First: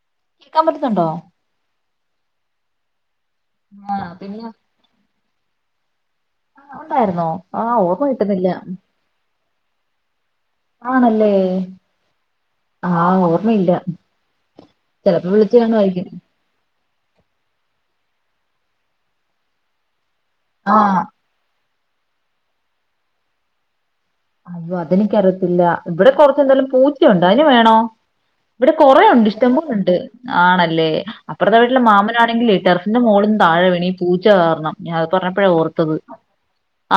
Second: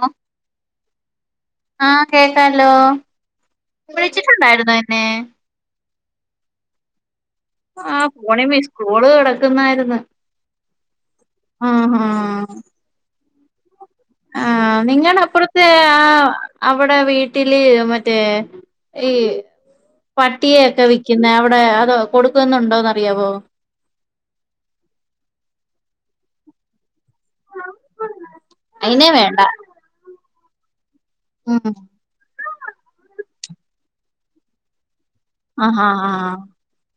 ഓഹ് കേക്കാൻ പറ്റുന്നുണ്ടോ ഹലോ ആഹ് പിന്നെ വിളിച്ചിട്ടുണ്ടായിരുന്നോ എന്നെ ആഹ് ഒണ്ടാരുന്നോ ആഹ് ഫോണി മിസ്കോള് കിടക്കുന്നാര്ന്ന് ആണല്ലേ ആഹ് ഓർമ്മയില്ല ആഹ് നിങ്ങട ചിലപ്പോ വിളിച്ചു അപ്പുറത്തെ ആ കാണുമായിരിക്കും അവ് മ്മുടെ വീട്ടില് മറ്റേ ഈ പട്ടിയെക്കെ ആഹ് വിക്കുന്ന അവിടെ അതോ കൊടുക്കുന്നുണ്ടോന്ന്റിയാവോ അയ്യോ അതെനിക്കറിയത്തില്ല ഇവിടെ കൊറച്ചെന്തായാലും പൂച് യുണ്ട് അതിന് വേണോ ഇവിടെ അയിനെ കൊറെണ്ട് വേണ്ട ഇഷ്ടംപോല ണ്ട് ആണല്ലേ അപ്പറത്തെ ഉം വീട്ടിലെ മാമാനാണെങ്കിലേ ടെറസിന്റെ മോള്ന്ന് താഴെ വീണി പൂച്ച കാരണം ഞന് പറഞ്ഞപ്പോഴ ആഹാ ഓർത്തത് ആഹ്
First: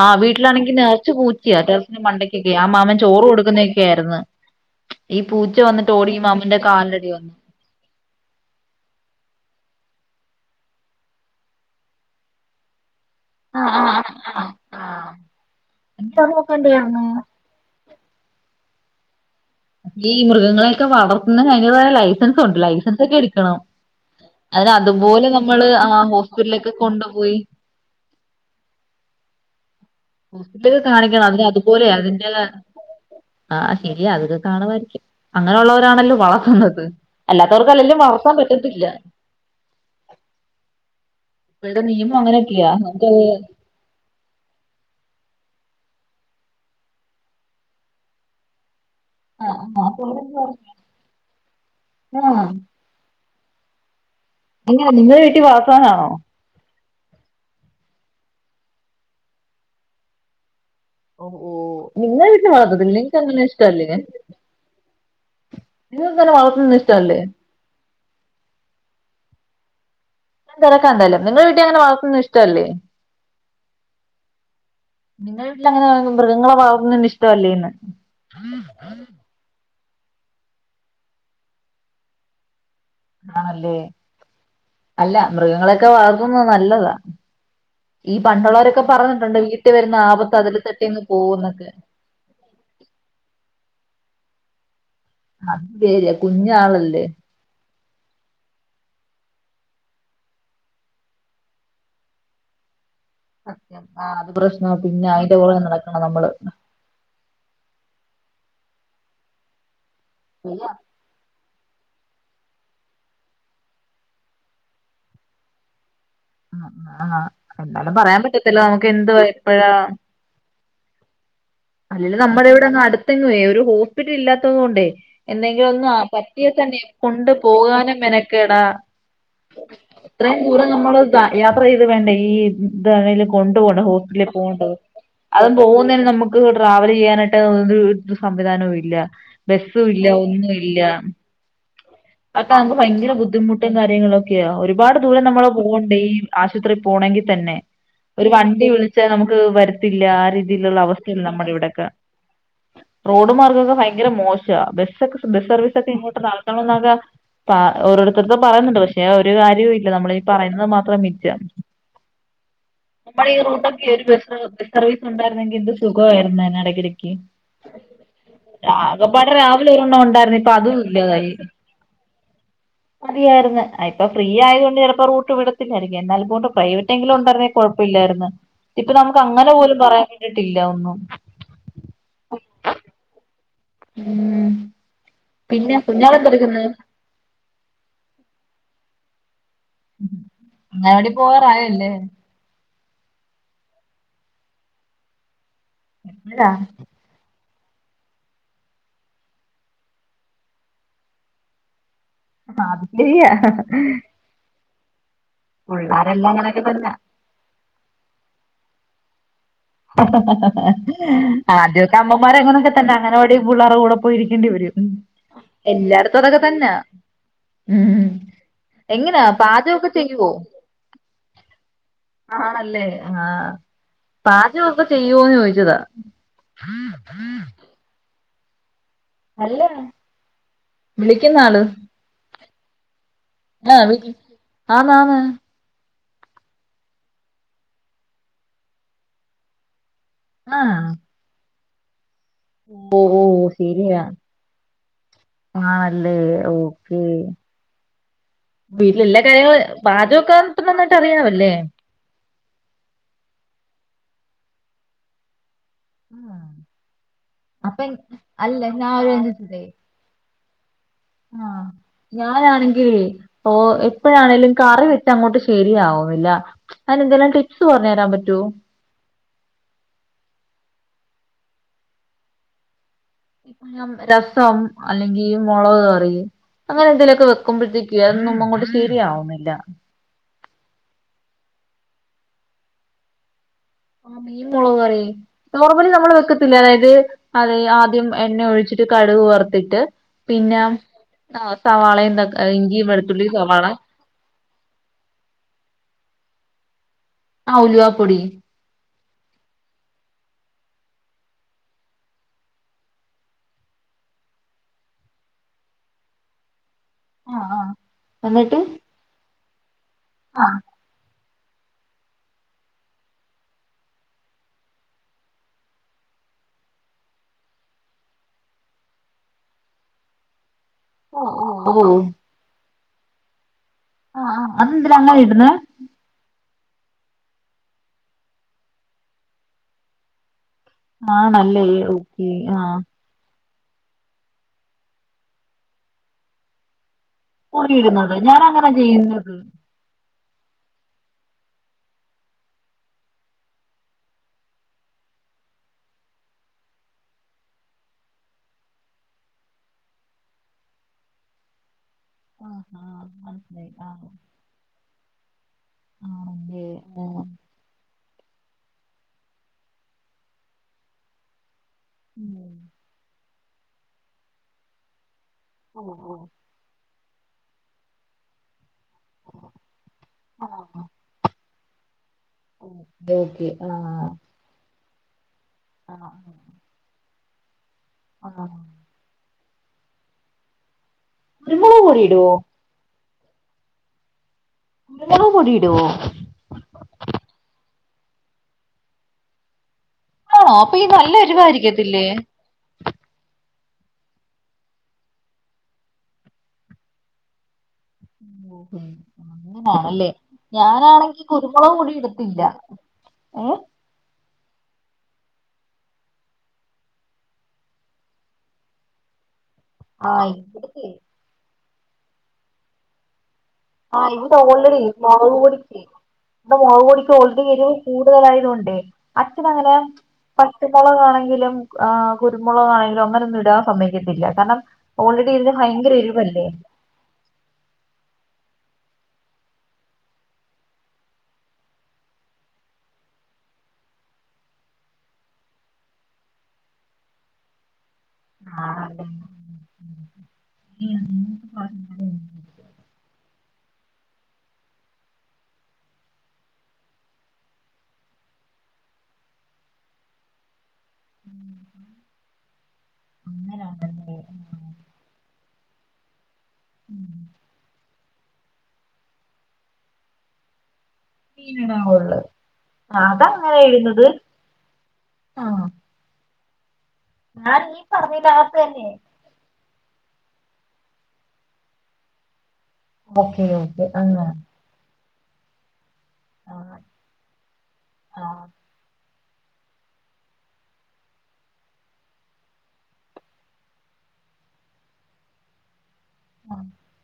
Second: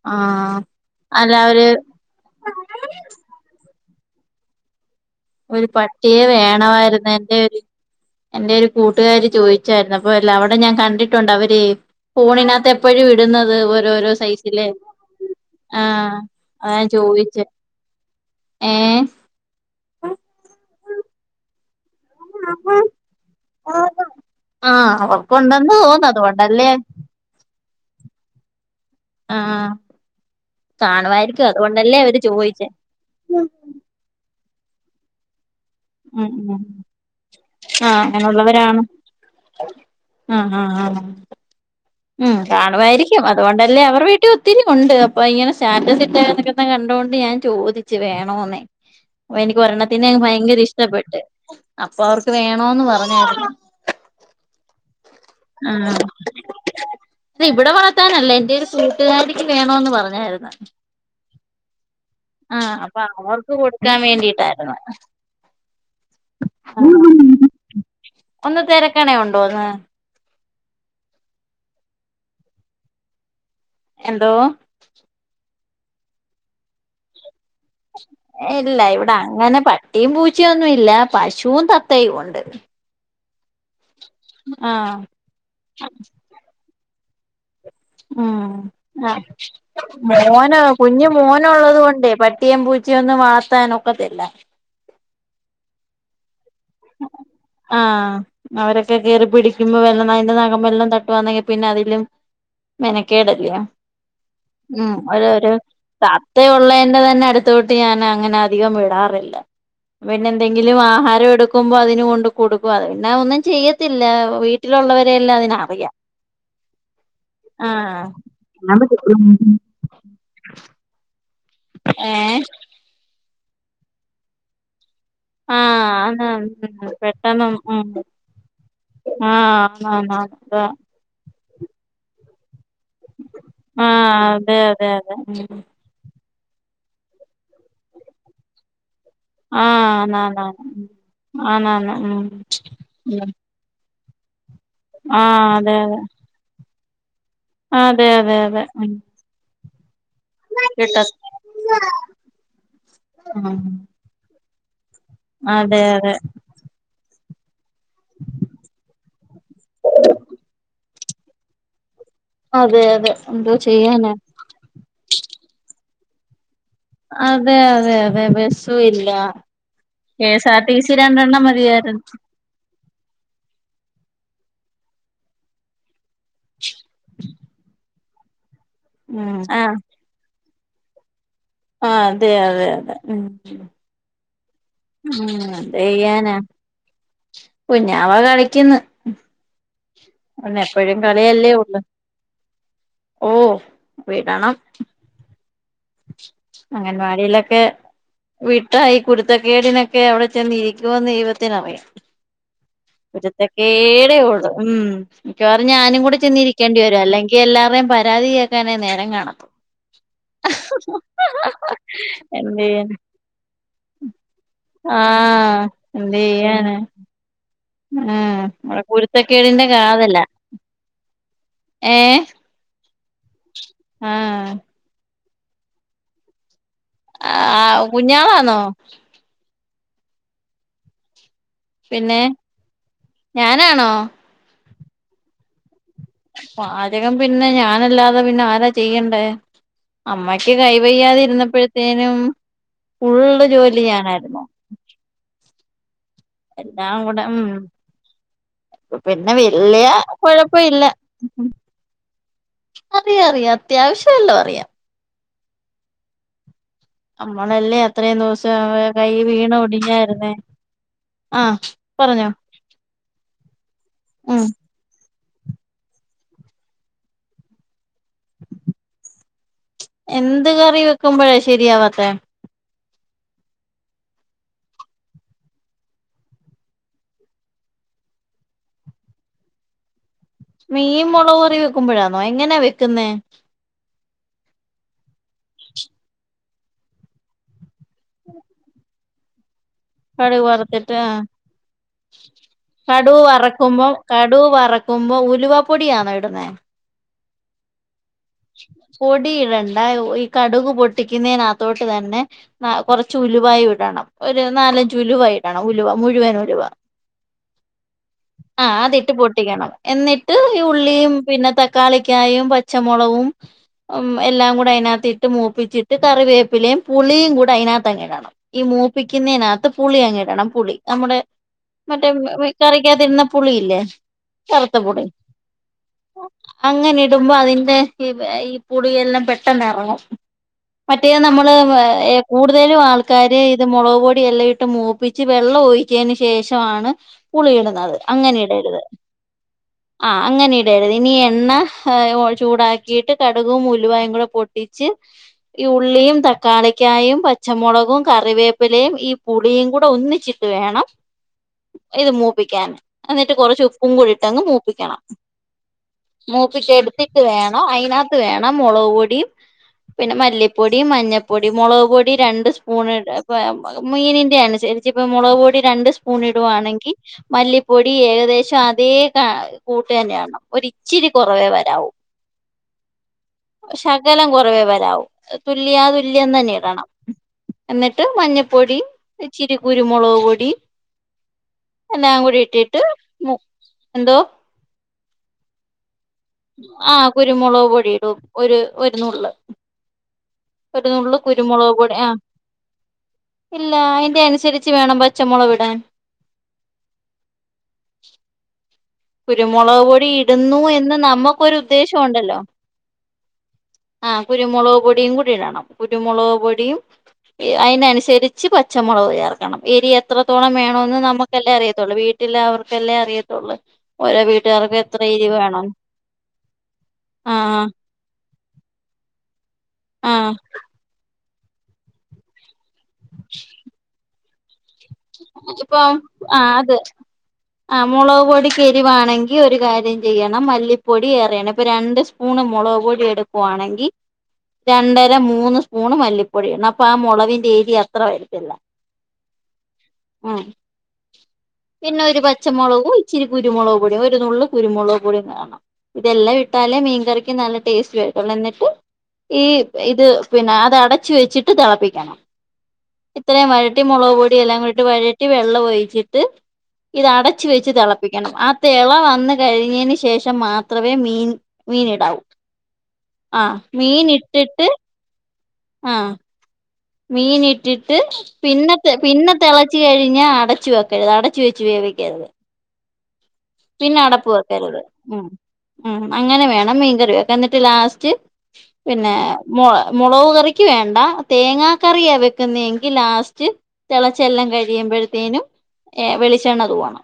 ആ ആഹ് വീട്ടിലാണെങ്കി നർച്ച് അല്ല പൂച്യാ ഒരു ടെറ മണ്ടയ്ക്കൊക്കെ ആ മാമൻ ചോറ് കൊടുക്കുന്നക്കെയാരുന്നു ഒരു പട്ടിയെ കാലിലടി വേണമായിരുന്നു വന്നു എന്റെ ഒരു എന്റെ ഒരു കൂട്ടുകാരി ചോദിച് ച്ചാരുന്നു അപ്പ അല്ല അവിടെ ഞാൻ കണ്ടിട്ടുണ്ട് അവര് ഫോണിനകത്തെപ്പ് പ്പെഴുട്ന്നത് ആഹ് ആഹ് ഓരോരോ ആഹ് സൈസിലെ ആഹ് ആഹ് ആ എന്നിട്ട് അത് അതഞാൻ നോക്കണ്ടായിരുന്നോ ചോദിച്ചേ ഏ ഈ മൃഗങ്ങളെയൊക്കെ വളർത്തുന്നത്തിന് അതിന്റതായ ലൈസൻസൊണ്ട് ലൈസൻസൊക്കെ എടുക്കണം അതിന് ആഹ് അതുപോലെ നമ്മള് അവർക്കുണ്ടെന്ന് ആ തോന്നുന്നു അതുകൊണ്ടല്ലേ ഹോസ്പിറ്റലിലൊക്കെ കൊണ്ടുപോയി ആ ഹോസ്പിറ്റല് കാണിക്കണം അതിനെ അതുപോലെ അവര് അതിന്റെ ത ചോദിച്ചേ ആ ശരിയാ അത് കാണുവായിരിക്കും ആ അങ്ങനെയുള്ളവരാണല്ലോ ഉം ഉം വളർത്തുന്നത് അല്ലാത്തവർക്ക് ആഹ് അല്ലേല്ലും വളർത്താൻ പറ്റത്തില്ല ആ ആ ആ ഇപ്പോഴത്തെ നിയമം ഉം അങ്ങനെയൊക്കെയാ നമുക്ക് കാണുവായിരിക്കും അതുകൊണ്ടല്ലേ അവർ വീട്ടിൽ ഒത്തിരി ഒണ്ട് അപ്പൊ ഇങ്ങനെ സ്റ്റാറ്റസ് ഇട്ട നിക്കെ കണ്ടോണ്ട് ഞാൻ ചോദിച്ചു വേണോന്ന് അപ്പൊ ആ എനിക്ക് ആ, അപ്പൊ ഒരെണ്ണത്തിനെ അവിടെ ഭയങ്കര ഇഷ്ടപ്പെട്ട് അപ്പൊ അവർക്ക് വേണോന്ന് പറഞ്ഞേര്ന്നു അല്ല നിങ്ങളെ വീട്ടി ആഹ് വളർത്താനാണോ ഇവിടെ വളത്താനല്ല എന്റെ ഒരു കൂട്ടുകാരിക്ക് വേണോന്ന് പറഞ്ഞാര്ന്ന് ഓ നിങ്ങളെ വീട്ടിൽ ആഹ് വളർത്തത്തില്ലേ അപ്പൊ നിങ്ങക്ക് അങ്ങനെ അവർക്ക് ഇഷ്ടല്ലേ കൊടുക്കാൻ വേണ്ടിട്ടായ്ര്ന്നു [inaudible] നിങ്ങൾക്ക് അങ്ങനെ വളർത്തുന്നത് ഇഷ്ടല്ലേ ഒന്ന് തെരക്കണെ ഉണ്ടോന്ന് ഞാൻ തിരക്കാന്താലും ന്നിങ്ങളെ വീട്ടി അങ്ങനെ വളർത്ത്ന്ന ഇഷ്ടല്ലേ എന്തോ [unintelligible] മൃഗങ്ങളെ വളർത്തുന്നത് ഇഷ് ഇല്ല ഇവിടെ അങ്ങനെ പ ട്ടിം പൂച്ചയൊന്നുല്ല പശും തത്തയൊണ്ട് ആണല്ലേ അല്ല മൃഗങ്ങളൊക്കെ വളർത്തുന്നത് നല്ലതാ ഈ പണ്ടുള്ളവരൊക്കെ ഉം ആ പറഞ്ഞിട്ടുണ്ട് വീട്ടിൽ വരുന്ന ആപത്ത് അതിൽ മോന് തട്ടിയങ്ങ് കുഞ്ഞ് പോവുന്നൊക്കെ മോനുള്ളത് കൊണ്ടെ പട്ടിം പൂച്ച ഒന്നും വളർത്താനൊക്കത്തില്ല അത് ശെരിയാ കുഞ് ആ അവരൊക്കെ കേറി പിടിക്കുമ്പോ വെല്ലോ അയ്ന്റെ നഖം വല്ലോം തട്ടുവാന്നെങ്കിൽ പിന്നെ അതിലും മെനക്കേടല്ലയോ സത്യം ആ അത് പ്രശ്നവാ ഉം പിന്നെ ഒരു അയിന്റെ ഒരു പുറകെ നടക്കണം നമ്മള് തത്ത ഉള്ളേന്റെന്നെ അടുത്തോട്ട് ന്നെ അങ്ങനെ അധികം വിടാറില്ല. പിന്നെ ശരിയാ എന്തെങ്കിലും ആഹാരം എടു ക്കുമ്പോ അതിന് കൊണ്ട് കൊടുക്കും അത് പിന്നെ ഒന്നും ചെയ്യത്തില്ല വീട്ടിലുള്ളവരെയല്ലാം അതിന് അറിയാ. അ ആ അത് പറയാൻ പറ്റത്തില്ല നമുക്ക് എന്ത്‌ വരുമ്പഴാ അല്ലേലും ഏഹ് നമ്മുടെ ഇവിടെന്നും അടുത്തെങ്ങുവേ ഒരു ഹോസ്പിറ്റൽ ഇല്ലാത്തത്കൊണ്ടേ എന്തെങ്കിലും ആഹ് ഒന്ന് ആ പറ്റിയെ തന്നെ ആന്നാന്ന് കൊണ്ട് പെട്ടെന്ന് ഉം പോകാനും മെനക്കേടാ ആഹ് ആന്നാന്ന് ഇത്രയും അതാ ദൂരം നമ്മൾ യാത്ര ചെയ്ത് വേണ്ടേ ഈ ഇതാണെകിലും കൊണ്ടു പോകണം ഹോസ്പ്പിറ്റലിൽ ആഹ് അതെ പോണ്ടേ അതെ അതെ ഉം അതും പോകുന്നേന് നമു ക്ക് ട്രാവൽ ചെയ്യാനായിട്ട് ഒരു സംവിധാനവും ഇല്ല. ആഹ് ബസ്സുല്ല ആന്നാന്നാന്ന് ഒന്നുല്ല ആന്നാന്ന് അതൊക്കെ നമ്മക്ക് ഭയങ്കര ഉം ബുദ്ധിമുട്ടും കാര്യങ്ങളൊക്കെയാ ഒരുപാട് ദൂരം ആഹ് നമ്മള് അതെ പോണ്ടേ ഈ ആശുപത്രി പോണങ്കി തന്നെ അതെ ഒരു അതെ അതെ അതെ വണ്ടി ഉം വിളിച്ച് നമുക്ക് വര ത്തില്ല ആ രീതിയിലുള്ള കിട്ട അവസ്ഥയാണ് നമ്മുടെ ഇവിടെയൊക്കെ റോഡ് ഉം മാർഗ്ഗക്കെ ഭയങ്കര മോ ശാ അ ബസക്കെ ബസ് സർവീസ് അതെ ഒക്കെ അതെ ഇങ്ങോട്ട് നടക്കണംന്നാക പ ഓരോരുത്തർത്തും പറയുന്നുണ്ട് പക്ഷെ ഒരു കാര്യവും ഇല്ല നമ്മള ഈ പറയുന്നത് മാത്രം മിച്ചം. അതെ അതെ നമ്മളേ ഈ എന്തോ റൂട്ടൊക്കെ ഒരു ചെയ്യാനാ ബസ്സ് ബസ് സർവീസ് ഉണ്ടായിരുന്നെങ്കിൽ എന്ത് സുഖമായിരുന്നേനെ ടി. അതെ അതെ അതെ ബസും ഇല്ല ആകെപ്പാടെ രാവിലെ ഒരെണ്ണം കെ ഉണ്ടായിരുന്നു എസ് ഇപ്പൊ ആർ ടി അതും സി ഇല്ലാതായി രണ്ടെണ്ണം മതിയായിരുന്നു. [inaudible] മതിയായിരുന്നു അ ഇപ്പൊ ഫ്രീ ആയത് കൊണ്ട് ചിലപ്പോ റൂട്ട് വിടത്തിയിരി എന്നാലൽപോണ്ടും പ്രൈവറ്റങ്കിലും ഉണ്ടായിരുന്നേ കുഴപ്പില്ലായിരുന്നു ഇപ്പൊ നമുക്ക് അങ്ങനെ പോലും പറയാൻ വേണ്ടിട്ട് ട്ടില്ല ഒന്നും. ആ അതെ അതെ അതെ ഉം. ഉം ഉം അത് പിന്നെ ചെയ്യാനാ കുഞ്ഞാളെന്തെടുക്കുന്നു കുഞ്ഞാവ കളിക്ക്ന്ന്. അവന് എപ്പോഴും അങ്ങനവാടി കളിയല്ലേ ഉള്ളു. പോവാറായല്ലേ ഓ വിടണം അംഗൻവാടിയില ക്കെ വിട്ടാ ഈ കുരുത്തക്കേടിനെക്കെ അവിടെ ചെന്ന് ഇരിക്കുവോന്ന് ദൈവത്തിന് അറിയാ. അത് ശരിയാ കുരുത്തക്കേടെ ഉള്ളൂ ഉം. മിക്കവാറുംഞാനും കൂടെ പിള്ളാരെല്ലാം അങ്ങനൊക്കെ ചെന്നിരിക്കേണ്ടി തന്നെ വരും അല്ലെങ്കിൽ എല്ലാവാരേയും പരാതി കേൾക്കാനെ നേരം കാണത്തു [inaudible] ആദ്യമൊക്കെ [inaudible] അമ്മമാര് എന്തേ അങ്ങനൊക്കെ തന്നെ അങ്ങനവാടി പിള്ളേരുടെ കൂടെ പോയിരിക്കേണ്ടി വരും ആ എന്തേ? എല്ലായിടത്തും ക്കേ അതൊക്കെ തന്നാ യാണ്. ഉം എങ്ങനാ പാചകമൊക്കെ കാതലാ ചെയ്യുവോ? ഏഹ് ആഹ് അല്ലേ. ആ ആഹ് പാചകക്കെ ചെയ്യുവോന്ന് ചോദിച്ചതാ. ആ കുഞ്ഞാളാന്നോ? അല്ല വിളിക്കുന്ന ആള്. പിന്നെ ഞാനാണോ? ആമ ആമ. പാചകം പിന്നെ ഞാനല്ലാതെ പിന്നെ ആരാ ചെയ്യണ്ടേ. അമ്മയ്ക്ക് ആഹ് കൈവയ്യാതി ഇരുന്നപ്പോഴത്തേനും ഓ ഓ ഫുള്ള് ജോലി ശരിയാ ഞാനായിരുന്നു. ആണല്ലേ ഓക്കേ. എല്ലാം കൂടെ ഉം വീട്ടിലെ എല്ലാ പിന്നെ കാര്യങ്ങള് വല്യ പാചകക്കെ അത്ര നന്നായിട്ട് അറിയാമല്ലേ. അറിയ അറിയാ അത്യാവശ്യ വല്ലോ അറിയാം. ആ അമ്മളല്ലേ അത്രയും ദിവസം ഞാൻ കൈ വീണ ഒടിഞ്ഞായിരുന്നേ ആ ആഹ് പറഞ്ഞോ ഞാനാണെങ്കിൽ ഇപ്പോ ഉം എപ്പഴാണേലും കറി വെ ച്ചാ അങ്ങോട്ട് ശരിയാവുന്നില്ല അതിനെന്തെലും ടിപ്സ് പറഞ്ഞു തരാൻ പറ്റോ. എന്ത് കറി വെക്കുമ്പഴേ ശരിയാവാത്തെ ഞ്ഞം രസം അല്ലെങ്കി മുളക് കറി അങ്ങനെന്തേലുക്കെ വെക്കുമ്പോഴത്തേക്ക് അതൊന്നും അങ്ങോട്ട് ശരിയാവുന്നില്ല മീൻ മുളക് കറി വെക്കുമ്പോഴാന്നോ എങ്ങനാ വെക്കുന്നേ ആ മീൻ മുളക് കറി നോർമലി നമ്മൾ വെക്കത്തി ല്ലേതായത് അത് ആദ്യം എണ്ണ ഒഴിച്ചിട്ട് കടുക് വർത് ത്തിട്ട് കടുക് പിന്നെ വറുത്തിട്ട് ആ സവാളയുംന്തൊ ഇഞ്ചിയും കടുക് വെളുത്തുള്ളി സവാള വറക്കുമ്പോ കടുക് വറക്കുമ്പോ ഉലുവപ്പൊടിയാണോ ഇടുന്നെ ആ ഉലുവ പൊടി ഇടണ്ടാ ഉയ്‌ കടുക് പൊട്ടിക്കുന്നതിനകത്തോട്ട് തന്നെ കുറച്ച് ഉലുവായിടണം ഒരു നാലഞ്ചു ഉലുവായി ടണം ഉലുവ മുഴുവൻ ഉലുവ ആഹ് ആഹ് എന്നിട്ട് ആ അതിട്ട് പൊട്ടിക്കണം എന്നിട്ട് ആഹ് ഈ ഉള്ളിയും പിന്നെ തക്കാളിക്കായും പച്ചമുളകും ഉം എല്ലാം കൂടി അതിനകത്ത് ഇട്ട് മൂപ്പിച്ചിട്ട് കറിവേപ്പിലയും പുളിയും കൂടെ അതിനകത്തങ്ങ്ടണം ഈ മൂ മൂപിക്കുന്നേനകത്ത് പുളിയങ്ങിടണം പുളി നമ്മടെ ഓഹ് ഓഹ് മറ്റേ കരിക്കകത്തിട്ന പുളിയി ല്ലേ ആഹ് ആഹ് അതെന്തിനാ കറുത്തപുളി അങ്ങനെ ഇടുന്നെ അങ്ങനെ ഇടുമ്പോ അതിന്റെ ഈ ഈ പുളിയെല്ലാം പെട്ടെന്നിറങ്ങും മറ്റേത് നമ്മള് ആണല്ലേ ഓക്കെ ആഹ് കൂടുതലും ആൾക്കാര് ഇത് മുളക് പൊടി എല്ലാം ഇട്ട് മൂപ്പിച്ച് വെള്ളം ഒഴിക്കതിന് ശേഷമാണ് പുളി പുളിയിടുന്നത് ഇടുന്നത് അങ്ങനെ ഞാൻ ഇടരുത് ചെയ്യുന്നത് ആ അങ്ങനെ ഇടരുത് ഇനി എണ്ണ ഹേ ഒഴി ചൂടാക്കിയിട്ട് കടുകും ഉലുവായും കൂടെ പൊട്ടിച്ച് ഈ ഉള്ളിയും തക്കാളിക്കായും പച് ച്ചമുളകും കറിവേപ്പിലയും ഈ പുളിയും കൂടെ ഒന്നിച്ചിട്ട് വേണം ഇത് ആഹ് മൂപ്പിക്കാൻ ആഹ് എന്നിട്ട് കൊറച്ച് മനസ്സിലായി ഉപ്പും ആഹ് കൂടി ഇട്ടങ്ങ് മൂപ്പിക്കണം ആണല്ലേ മൂപ്പിച്ചെടുത്തിട്ട് ആഹ് വേണം അതിനതിനകത്ത് വേണം മുളക് പൊടിയും പിന്നെ മല്ലിപ്പൊടിയും മഞ്ഞപ്പൊടിയ മുളക് പൊടി ഉം രണ്ട് സ്പൂൺ ഇട ഇപ്പ മീനിന്റെ അനുസരിച്ച് ഇപ്പം മുളക് പൊടി രണ്ട് ഓഹ് സ്പൂൺ ഓഹ് ഇടുവാണെങ്കിൽ മല്ലിപ്പൊടി ഏകദേശം അതേ ക കൂട്ട് തന്നെയാവണം ആഹ് ഒരിച്ചിരി കുറവേ വരാവൂ ഓക്കെ ഓക്കെ ആഹ് ശകലം കുറവേ വരാവൂ ആഹ് തുല്യാതുല്യം തന്നെ ഇടണം എന്നിട്ട് ആഹ് മഞ്ഞപ്പൊടി ച്ചിരി കുരുമുളക് പൊടി കുരുമുളക് പൊടി എല്ലാം ഇടുവോ കൂടി ഇട്ടിട്ട് മു എന്തോ മുളക്പൊടിടോ ആ കുരുമുളക് പൊടീടും ഒരു ഒരുനുള്ള് ആണോ അപ്പൊ ഈ നല്ല ഒരുനുള്ള് കുരുമുളക്പൊടി എരിവായിരിക്കത്തില്ലേ ആഹ് ഇല്ലാ അതിന്റെ അനുസരിച്ച് വേണം പച്ചമുളക് വിടാൻ ഉ കുരുമുളക് അങ്ങനാണല്ലേ പൊടി ഇടുന്നു എന്ന് ഞാനാണെങ്കി നമുക്കൊരു കുരുമുളകും കൂടി ഉദ്ദേശം ഉണ്ടല്ലോ ഇടത്തില്ല ഏ ആഹ് കുരുമുളക് പൊടിയും കൂടിടണം കുരുമുളക് പൊടിയും അതിനനുസരിച്ച് പച്ചമുളക്ചേർക് ണം എരി ആഹ് എത്രത്തോളം ഇവിടത്തെ വേണോന്ന് നമുക്കല്ലേ അറിയത്തുള്ളൂ വീട്ടിലാവർക്കല്ലേ അറിയത്തുള്ളൂ ആ ഓരോ ഇവിടെ വീട്ടുകാർക്ക് ഓൾറെഡി എത്ര എരിവ് മുളക് വേണം പൊടിക്ക് ഇവിടെ മുളക്പൊടിക്ക് ഓൾറെഡി ആഹ് എരിവ് കൂടുതലായതോണ്ട് ഏ അച്ഛനങ്ങനെ ആഹ് പച്ചകളാരാണെങ്കിലും ആ കുരുമുളകാണെങ്കിലും അങ്ങനെ ഒന്നും ഇടാൻ സമ്മയിക്കത്തില്ല കാരണം ഓൾറെഡി ഇതിന് ഇപ്പം ഭയങ്കര ആ എരിവല്ലേ അത് ആമുളക് പൊടി എരിവാണെങ്കിൽ ഒരു കാര്യം ചെയ്യണം മല്ലിപ്പൊടി ഏറയണം ഇപ്പോൾ രണ്ട് സ്പൂണ് മുളക് പൊടി എടുക്കുവാണ് ങ്കി രണ്ടര മൂന്ന് സ്പൂണ് മല്ലിപ്പൊടിയിടണം അപ്പൊ ആ മുളവിന്റെ എരി [inaudible] ആഹ് അതെ. ആ ഉം പിന്നെ ഒരു പച്ചമുളകും ഇത്തിരി കുരുമുളകും [inaudible] ഒരു നുള് കുരുമുളക് പൊടിയും കാണണം ഇതെല്ലാം ഇട്ടാലേ മീൻകറിക്ക് നല്ല ടേസ്റ്റ് വരുത്തൊള്ളൂ എന്നിട്ട് ഈ ഇത് പിന്നെ അത് അടച്ചു വെച്ചിട്ട് തിളപ്പിക്കണം ഇത്രയും വഴട്ടി മുളക് അങ്ങനാണല്ലേ പൊടിയ എല്ലാം കൂടിട്ട് വഴട്ടി വെള്ളം ഒഴിച്ചിട്ട് ഉം. ഇത് അടച്ച് വെച്ച് തിളപ്പിക്കണം ആ തിള വന്ന കഴിഞ്ഞതിന് ശേഷം മാത്രം മീൻ മീൻ മീനിടാവൊള്ള് ഇടാവൂ ആ അതങ്ങനെ മീൻ എഴുന്നത് ഇട്ടിട്ട് ആഹ് ആ മീൻ ഞാൻ ഈ ഇട്ടിട്ട് പറഞ്ഞതിനകത്ത് പിന്നെ തന്നെ പിന്നെ തിളച്ച കഴിഞ്ഞ അട അടച്ചു വെച്ച് വേവിക്കരുത് ഓക്കെ ഓക്കെ പിന്നെ അങ്ങനെ അടപ്പ് വെക്കരുത് അങ്ങനെ വേണം ആഹ് മീൻകറി വെയ്ക്കാൻ എന്നിട്ട് ലാസ്റ്റ് ആഹ് പിന്നെ മുളക് കറിയ്ക്ക് വേണ്ട തേങ്ങക്കറിയാ വെക്കുന്നതെങ്കിൽ ലാസ്റ്റ് തിളചെല്ലാം കഴിയുമ്പോഴത്തേനും ഓഹ് വെളിച്ചെണ്ണ തൂപണം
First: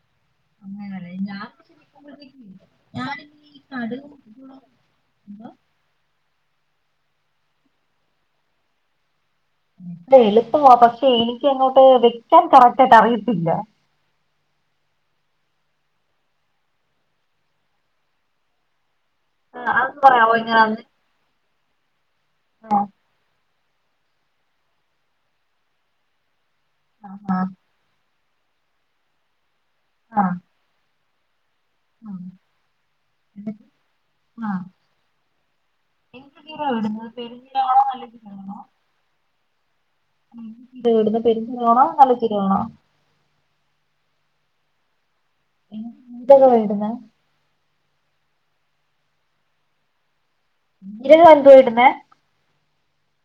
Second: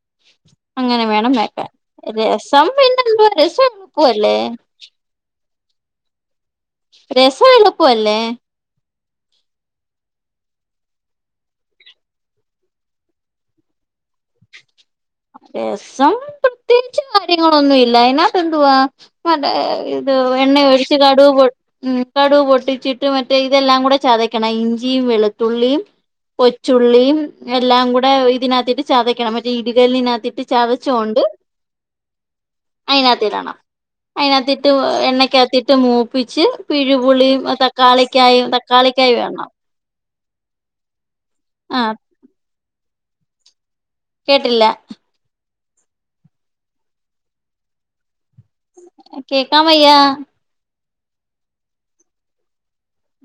[inaudible] അങ്ങനെ അങ്ങനല്ലേ വേണം ഞാൻ വെയ്ക്കാൻ രസം പിന്നെ എന്തോ ഞാനിങ്ങനെ ഈ രസം കടുകും എളുപ്പമല്ലേ രസം എളുപ്പമല്ലേ എളുപ്പമാ പക്ഷെ എനിക്ക് അങ്ങോട്ട് വെയ്ക്കാൻ കറക്റ്റ് ആയിട്ട് അറിയത്തില്ല രസം പ്രത്യേകിച്ച് കാര്യങ്ങളൊന്നും ഇല്ല അതിനകത്ത് എന്തുവാ മറ്റേ ആഹ് അതൊന്ന് ഇത് പറയാവോ എണ്ണ എങ്ങനാന്ന് ഒഴിച്ച് കടുക് ആഹ് പൊട്ടിച്ചിട്ട് മറ്റേ ഇതെല്ലാം കൂടെ ചതക്കണം ഇഞ്ചിയും വെളുത്തുള്ളിയും കൊച്ചുള്ളിയും ആഹ് എല്ലാം കൂടെ ഇതിനകത്തിട്ട് ചതക്കണം മറ്റേ ആഹ് ഇടികലിനകത്തിട്ട് ചതച്ചുകൊണ്ട് [inaudible] അതിനകത്ത് ഇടണം ആഹ് അതിനകത്തിട്ട് എണ്ണക്കകത്തിട്ട് എന്ത് മൂപ്പിച്ച് ജീരകാ ഇടുന്നത് പിഴുപുള്ളിയ പെരുംജീരകാണോ തക്കാളിക്കായ തക്കാളി [inaudible] ഇവിടുന്ന് [inaudible] ആഹ് നല്ല [inaudible] വേണോ കേട്ടില്ല എന്തൊക്കെ [inaudible] കേൾക്കാം വയ്യാ [inaudible] [inaudible]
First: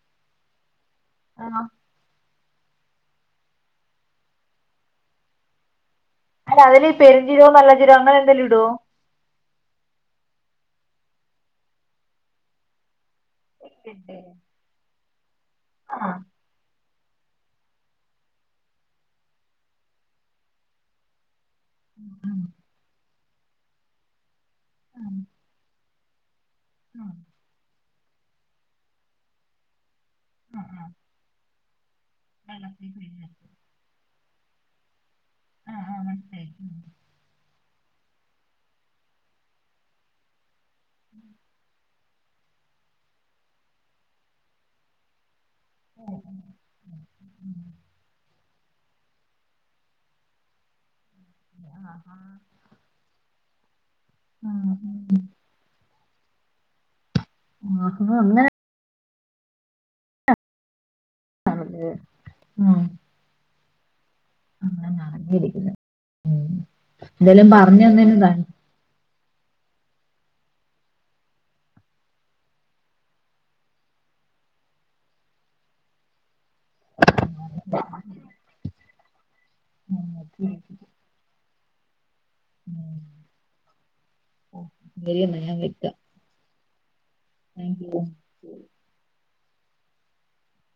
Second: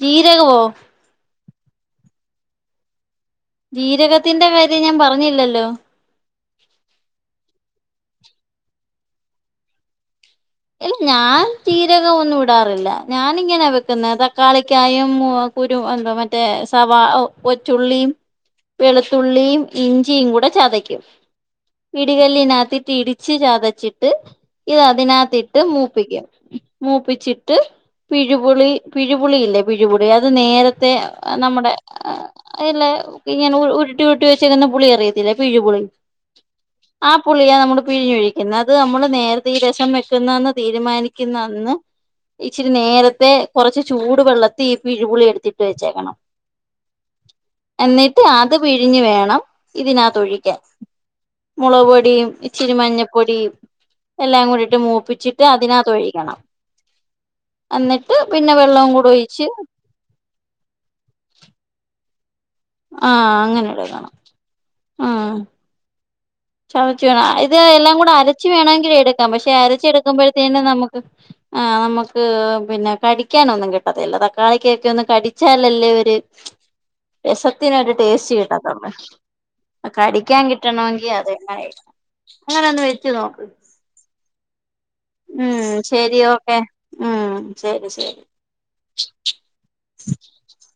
ജീരകോ ആ ജീരകത്തിന്റെ കാര്യം ഞാൻ പറഞ്ഞില്ലല്ലോ അല്ല അതിൽ ഈ പെരുഞ്ചീരകേ നല്ല ജീരകോ അങ്ങനെ എന്തേലും ഇടുവോ ഇല്ല ഞാൻ ജീരകം ഒന്നും ഇടാറില്ല ഞാൻ ഇങ്ങനെയാ വെക്കുന്ന തക്കാളിക്കായും [inaudible] കുരും ആഹ് മറ്റേ സവാള കൊച്ചുള്ളിയും വെളുത്തുള്ളിയും ഇഞ്ചിയും കൂടെ ചതയ്ക്കും. പിടികല്ലിനകത്തിട്ട് ഇടിച്ച് ചതച്ചിട്ട് ഇത് അതിനകത്തിട്ട് മൂപ്പിക്കും. മൂപ്പിച്ചിട്ട് പിഴുപുളി പിഴിപുളി ഇല്ലേ പിഴിപുളി അത് ആഹ് നേരത്തെ നമ്മടെ അല്ല ഇങ്ങെനെ ഉരുട്ടി ഉരുട്ടി കുട്ട വെച്ചക്കന്ന പുളി അറിയത്തില്ല പിഴുപുളി ആ പുളിയാ നമ്മൾ പിഴിഞ്ഞൊഴിക്കുന്നത് അത് നമ്മൾ നേരത്തെ ഈ രസം വെ [inaudible] തീരുമാനിക്കുന്നെന്ന് ഇച്ചിരി നേരത്തെ കുറച്ച് ചൂട് വെള്ളത്തിൽ ഈ പിഴുപുളി എടുത്തിട്ട് വെച്ചേക്കണം എന്നിട്ട് ആദ്യ അത് പിഴിഞ്ഞു വേണം ഇതിനാ തൊഴിക്കാൻ മുളക് പൊടിയും ഇത്തിരി മഞ്ഞപ്പൊടിയും എല്ലാം കൂടിട്ട് മൂപ്പിച്ചിട്ട് അതിനകത്ത് ഒഴിക്കണം എന്നിട്ട് അങ്ങനെ പിന്നെ വെള്ളം കൂടെ ഒഴിച്ച് ആഹ അങ്ങനെയട കാണാം ആ വിളിക്കുന്നത് ചതച്ച വീണ ഇത് എല്ലാം കൂടെ തന്നതിന് അരച്ചച്ച് താങ്ക്സ് വേണമെങ്കിലും എടുക്ക പക്ഷെ അരച്ചെടുക്കുമ്പോഴത്തേനെ നമുക്ക് ആ് നമുക്ക് പിന്നെ കടിക്കാന ഒന്നും കിട്ടതല്ല തക്കാളിക്കൊക്കെ ഒന്ന് കടിച്ചാലല്ലേര് രസത്തിനൊരു ടേസ്റ്റ് കിട്ടത്തുള്ളേ കടിക്കാൻ കിട്ടണമെങ്കിൽ അത അങ്ങനെ ഒന്ന് വെച്ചു നോക്ക് ശരി എന്നാ ഞാൻ ഉം വെക്കാം ശരി ഓക്കെ ഉം താങ്ക് ശരി യു ശരി [unintelligible]